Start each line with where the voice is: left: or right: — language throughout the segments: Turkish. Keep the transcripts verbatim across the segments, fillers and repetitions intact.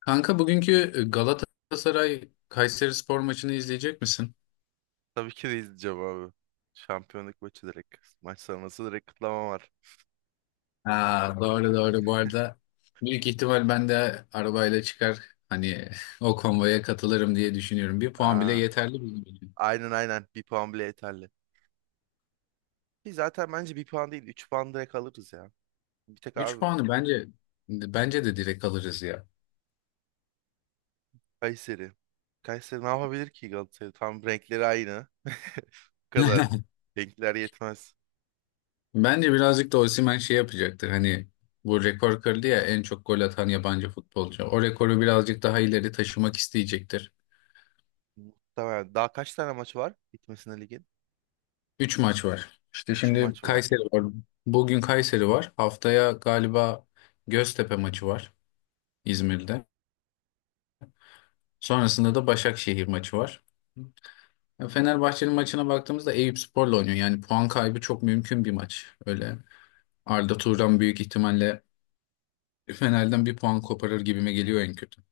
left: Kanka bugünkü e, Galatasaray Kayserispor maçını izleyecek misin?
right: Tabii ki de izleyeceğim abi. Şampiyonluk maçı direkt. Maç sonrası direkt kutlama var.
left: Ha, Doğru doğru bu arada, büyük ihtimal ben de arabayla çıkar, hani o konvoya katılırım diye düşünüyorum. Bir puan bile
right: Aa,
left: yeterli bizim için.
right: aynen aynen. Bir puan bile yeterli. Ki zaten bence bir puan değil. Üç puan direkt alırız ya. Bir tek
left: Üç
right: abi
left: puanı bence bence de direkt alırız ya.
right: Kayseri. Kayseri ne yapabilir ki Galatasaray? Tam renkleri aynı. Bu kadar. Renkler yetmez.
left: Bence birazcık da Osimhen şey yapacaktır, hani bu rekor kırdı ya, en çok gol atan yabancı futbolcu. O rekoru birazcık daha ileri taşımak isteyecektir.
right: Muhtemelen. Daha kaç tane maç var gitmesine ligin?
left: Üç maç var. İşte
right: Üç
left: şimdi
right: maç var.
left: Kayseri var. Bugün Kayseri var. Haftaya galiba Göztepe maçı var, İzmir'de. Sonrasında da Başakşehir maçı var. Ya, Fenerbahçe'nin maçına baktığımızda Eyüpspor'la oynuyor. Yani puan kaybı çok mümkün bir maç. Öyle Arda Turan büyük ihtimalle Fener'den bir puan koparır gibime geliyor en kötü.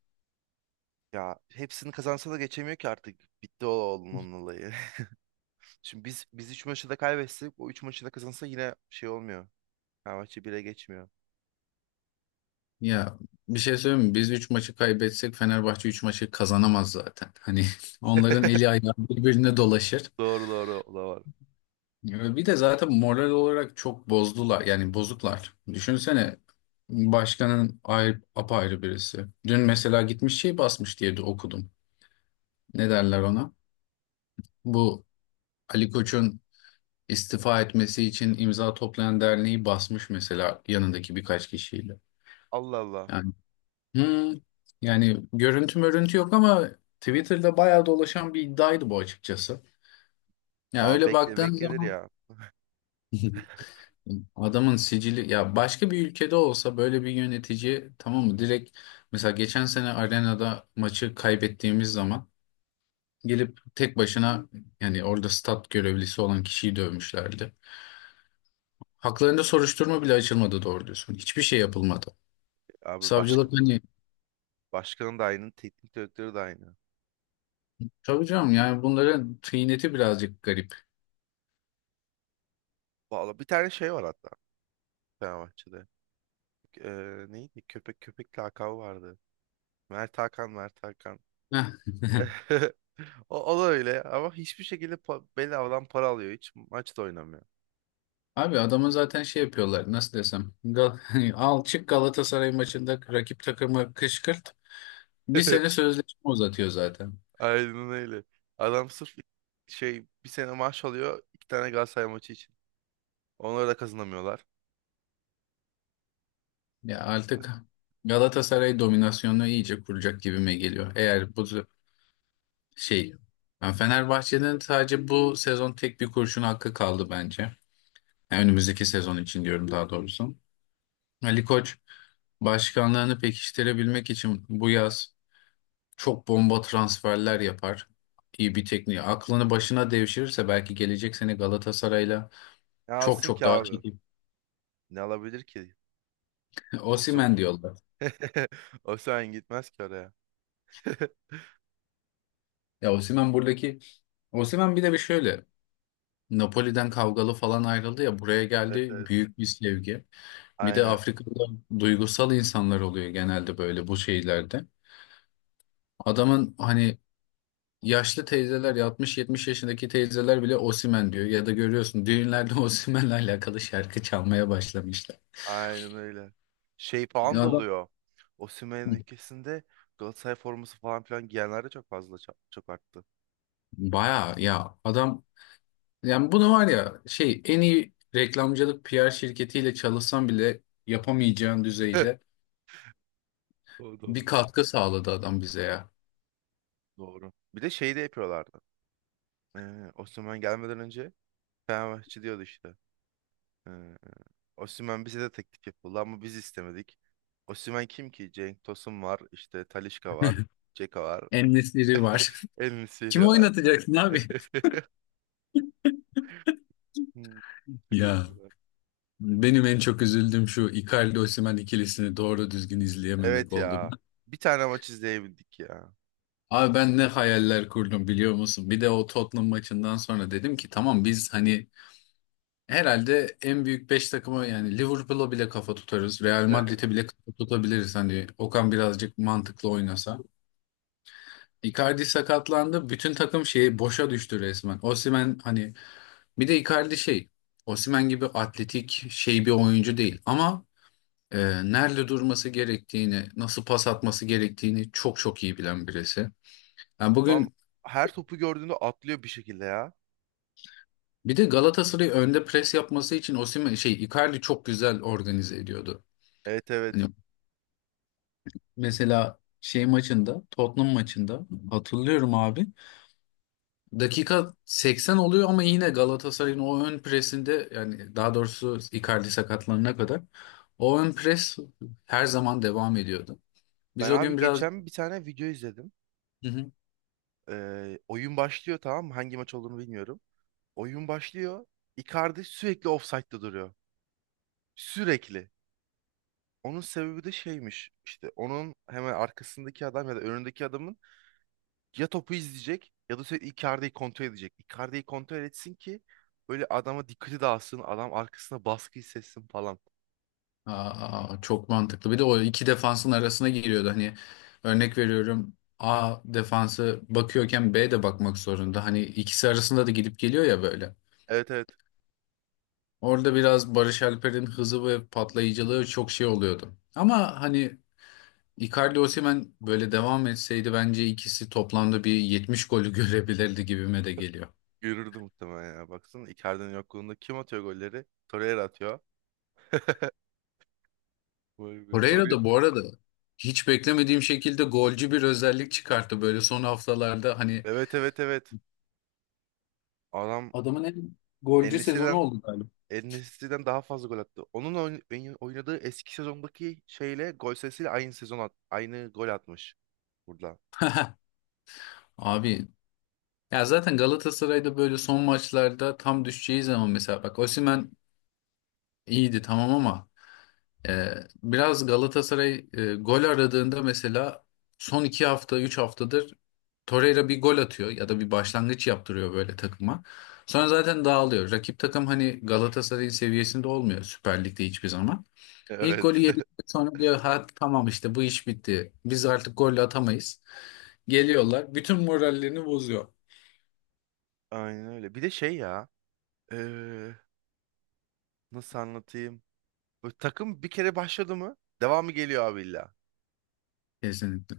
right: Ya hepsini kazansa da geçemiyor ki artık. Bitti o onun olayı. Şimdi biz biz üç maçı da kaybetsek o üç maçı da kazansa yine şey olmuyor. Fenerbahçe bile geçmiyor.
left: Ya bir şey söyleyeyim mi? Biz üç maçı kaybetsek Fenerbahçe üç maçı kazanamaz zaten. Hani onların eli ayağı birbirine dolaşır.
right: Doğru doğru o da var.
left: Ya, bir de zaten moral olarak çok bozdular. Yani bozuklar. Düşünsene, başkanın ayrı, apayrı birisi. Dün mesela gitmiş şey basmış diye de okudum. Ne derler ona? Bu Ali Koç'un istifa etmesi için imza toplayan derneği basmış mesela, yanındaki birkaç kişiyle.
right: Allah Allah.
left: Yani hmm, yani görüntü mörüntü yok ama Twitter'da bayağı dolaşan bir iddiaydı bu, açıkçası. Ya
right: Aa,
left: öyle
right: bekle
left: baktığın
right: beklenir
left: zaman
right: ya.
left: adamın sicili, ya başka bir ülkede olsa böyle bir yönetici, tamam mı, direkt. Mesela geçen sene arenada maçı kaybettiğimiz zaman gelip tek başına, yani orada stat görevlisi olan kişiyi dövmüşlerdi. Haklarında soruşturma bile açılmadı, doğru diyorsun. Hiçbir şey yapılmadı.
right: Abi başka
left: Savcılık hani,
right: başkanın da aynı, teknik direktörü de aynı.
left: tabii canım, yani bunların tıyneti birazcık garip.
right: Vallahi bir tane şey var hatta Fenerbahçe'de. Ee, neydi? Köpek köpek lakabı vardı. Mert Hakan, Mert Hakan.
left: Heh.
right: O, o da öyle ama hiçbir şekilde pa bedavadan para alıyor. Hiç maçta oynamıyor.
left: Abi adamın zaten şey yapıyorlar, nasıl desem, Gal al çık, Galatasaray maçında rakip takımı kışkırt, bir sene sözleşme uzatıyor zaten.
right: Aynen öyle. Adam sırf şey bir sene maaş alıyor iki tane Galatasaray maçı için. Onları da kazanamıyorlar.
left: Ya artık Galatasaray dominasyonunu iyice kuracak gibime geliyor. Eğer bu z- şey yani Fenerbahçe'nin sadece bu sezon tek bir kurşun hakkı kaldı bence. Yani önümüzdeki sezon için diyorum, daha doğrusu. Ali Koç başkanlığını pekiştirebilmek için bu yaz çok bomba transferler yapar. İyi bir tekniği. Aklını başına devşirirse belki gelecek sene Galatasaray'la
right: Ne
left: çok
right: alsın
left: çok
right: ki
left: daha
right: abi?
left: çekip.
right: Ne alabilir ki? Osman.
left: Osimhen diyorlar.
right: Osman gitmez ki oraya.
left: Ya Osimhen buradaki Osimhen bir de bir şöyle. Napoli'den kavgalı falan ayrıldı ya, buraya
right: Evet
left: geldi
right: evet.
left: büyük bir sevgi. Bir de
right: Aynen.
left: Afrika'da duygusal insanlar oluyor genelde, böyle bu şeylerde. Adamın hani yaşlı teyzeler, altmış yetmiş yaşındaki teyzeler bile Osimhen diyor ya da görüyorsun düğünlerde Osimhen'le alakalı şarkı çalmaya başlamışlar.
right: Aynen öyle. Şey falan
left: Ya
right: da
left: adam
right: oluyor. Osimhen'in ülkesinde Galatasaray forması falan filan giyenler de çok fazla ça- çok arttı.
left: baya ya adam yani bunu, var ya, şey en iyi reklamcılık P R şirketiyle çalışsam bile yapamayacağın düzeyde
right: O
left: bir
right: Doğru.
left: katkı sağladı adam bize ya.
right: Doğru. Bir de şey de yapıyorlardı. Ee, Osimhen gelmeden önce Fenerbahçe diyordu işte. Ee, Osimhen bize de teklif yapıldı ama biz istemedik. Osimhen kim ki? Cenk Tosun var, işte Talisca var, Ceka var,
left: En var.
right: El
left: Kim
right: Nesiri var.
left: oynatacaksın abi?
right: Hmm. Şaka
left: Ya
right: gibi.
left: benim en çok üzüldüğüm şu Icardi Osimhen ikilisini doğru düzgün izleyememek
right: Evet
left: oldu.
right: ya. Bir tane maç izleyebildik ya.
left: Abi ben ne hayaller kurdum biliyor musun? Bir de o Tottenham maçından sonra dedim ki tamam, biz hani herhalde en büyük beş takıma, yani Liverpool'a bile kafa tutarız. Real
right: Evet.
left: Madrid'e bile kafa tutabiliriz hani Okan birazcık mantıklı oynasa. Icardi sakatlandı. Bütün takım şeyi boşa düştü resmen. Osimhen hani, bir de Icardi şey Osimhen gibi atletik şey bir oyuncu değil ama e, nerede durması gerektiğini, nasıl pas atması gerektiğini çok çok iyi bilen birisi. Yani
right: Adam
left: bugün
right: her topu gördüğünde atlıyor bir şekilde ya.
left: bir de Galatasaray'ı önde pres yapması için Osimhen şey Icardi çok güzel organize ediyordu.
right: Evet
left: Hani
right: evet.
left: mesela şey maçında, Tottenham maçında hatırlıyorum abi. Dakika seksen oluyor ama yine Galatasaray'ın o ön presinde, yani daha doğrusu Icardi sakatlanana kadar, o ön pres her zaman devam ediyordu. Biz
right: Ben
left: o gün
right: abi
left: biraz.
right: geçen bir tane video izledim. Ee, oyun başlıyor tamam mı? Hangi maç olduğunu bilmiyorum. Oyun başlıyor. Icardi sürekli offside'da duruyor. Sürekli. Onun sebebi de şeymiş. İşte onun hemen arkasındaki adam ya da önündeki adamın ya topu izleyecek ya da sürekli Icardi'yi kontrol edecek. Icardi'yi kontrol etsin ki böyle adama dikkati dağılsın, adam arkasına baskı hissetsin falan.
left: Aa, çok mantıklı. Bir de o iki defansın arasına giriyordu. Hani örnek veriyorum, A defansı bakıyorken B de bakmak zorunda. Hani ikisi arasında da gidip geliyor ya böyle.
right: Evet evet.
left: Orada biraz Barış Alper'in hızı ve patlayıcılığı çok şey oluyordu. Ama hani Icardi Osimhen böyle devam etseydi bence ikisi toplamda bir yetmiş golü görebilirdi gibime de geliyor.
right: Görürdü muhtemelen ya. Baksana Icardi'nin yokluğunda kim atıyor golleri? Torreira atıyor. Vay be
left: Torreira
right: Torreira.
left: da bu arada hiç beklemediğim şekilde golcü bir özellik çıkarttı böyle son haftalarda, hani
right: Evet evet evet. Adam
left: adamın en
right: En
left: golcü sezonu oldu galiba.
right: En-Nesyri'den daha fazla gol attı. Onun oyn- oyn- oynadığı eski sezondaki şeyle gol sayısıyla aynı sezon at aynı gol atmış burada.
left: Abi ya zaten Galatasaray'da böyle son maçlarda tam düşeceği zaman, mesela bak Osimhen iyiydi tamam ama e, biraz Galatasaray e, gol aradığında mesela son iki hafta üç haftadır Torreira bir gol atıyor ya da bir başlangıç yaptırıyor böyle takıma. Sonra zaten dağılıyor. Rakip takım hani Galatasaray'ın seviyesinde olmuyor Süper Lig'de hiçbir zaman. İlk
right: Evet.
left: golü yedikten sonra diyor ha tamam, işte bu iş bitti. Biz artık gol atamayız. Geliyorlar. Bütün morallerini bozuyor.
right: Aynen öyle. Bir de şey ya. Nasıl anlatayım? Böyle takım bir kere başladı mı devamı geliyor abi illa.
left: Kesinlikle.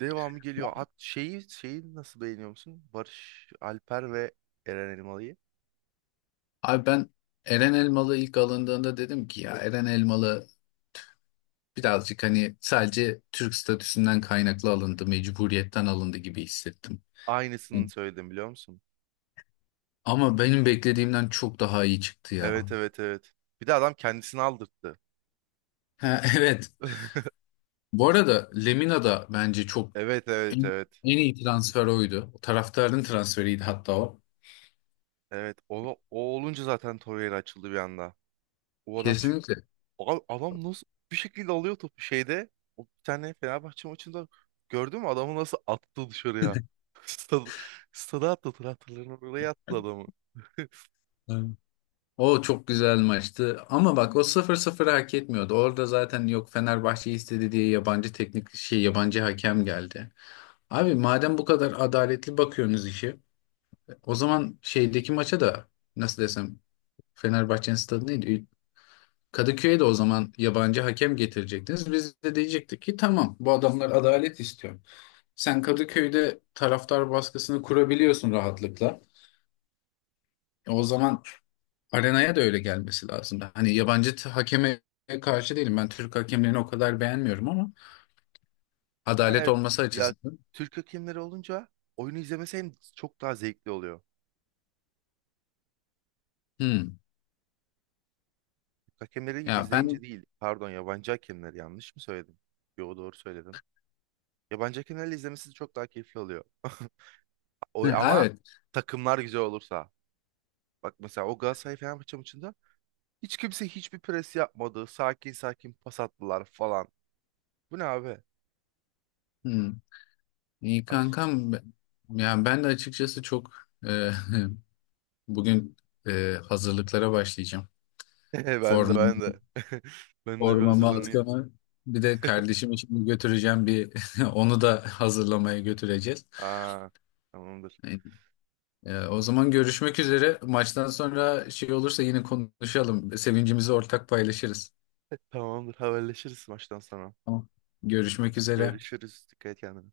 right: Devamı geliyor. At şeyi şeyi nasıl beğeniyor musun? Barış Alper ve Eren Elmalı'yı.
left: Abi ben, Eren Elmalı ilk alındığında dedim ki ya Eren Elmalı birazcık hani sadece Türk statüsünden kaynaklı alındı, mecburiyetten alındı gibi hissettim.
right: Aynısını söyledim biliyor musun?
left: Ama benim beklediğimden çok daha iyi çıktı ya.
right: Evet evet evet. Bir de adam kendisini aldırttı.
left: Ha, evet. Bu arada Lemina da bence çok,
right: Evet
left: en,
right: evet evet.
left: en iyi transfer oydu. Taraftarın transferiydi hatta o.
right: Evet o, o olunca zaten Torreira açıldı bir anda. O adam çünkü
left: Kesinlikle.
right: abi adam nasıl bir şekilde alıyor topu şeyde. O bir tane Fenerbahçe maçında gördün mü adamı nasıl attı dışarıya? Stada, stada attı traktörlerini oraya attı adamı.
left: O çok güzel maçtı. Ama bak o sıfır 0 hak etmiyordu. Orada zaten, yok Fenerbahçe istedi diye yabancı teknik şey yabancı hakem geldi. Abi madem bu kadar adaletli bakıyorsunuz işi, o zaman şeydeki maça da, nasıl desem, Fenerbahçe'nin stadı neydi? Kadıköy'e de o zaman yabancı hakem getirecektiniz. Biz de diyecektik ki tamam, bu adamlar adalet istiyor. Sen Kadıköy'de taraftar baskısını kurabiliyorsun rahatlıkla. E, o zaman arenaya da öyle gelmesi lazım. Hani yabancı t- hakeme karşı değilim. Ben Türk hakemlerini o kadar beğenmiyorum ama adalet
right: Evet
left: olması
right: ya,
left: açısından.
right: Türk hakemleri olunca oyunu izlemesi hem çok daha zevkli oluyor.
left: Hmm.
right: Türk hakemleri
left: Ya ben.
right: izleyince değil, pardon, yabancı hakemleri, yanlış mı söyledim? Yo, doğru söyledim. Yabancı hakemlerle izlemesi çok daha keyifli oluyor. O,
left: Hı,
right: ama
left: evet.
right: takımlar güzel olursa. Bak mesela o Galatasaray Fenerbahçe maçında Hiç kimse hiçbir pres yapmadı. Sakin sakin pas attılar falan. Bu ne abi?
left: Hmm. İyi
right: Ay.
left: kankam. Yani ben de açıkçası çok, e, bugün e, hazırlıklara başlayacağım.
right: Ben de
left: Formam,
right: ben de. Ben de bir
left: formama,
right: hazırlanayım.
left: atkama. Bir de kardeşim için götüreceğim bir, onu da hazırlamaya götüreceğiz.
right: Aa, tamamdır.
left: Hani, Ee, o zaman görüşmek üzere. Maçtan sonra şey olursa yine konuşalım. Sevincimizi ortak paylaşırız.
right: Tamamdır. Haberleşiriz maçtan sonra.
left: Tamam. Görüşmek üzere.
right: Görüşürüz. Dikkat et kendine.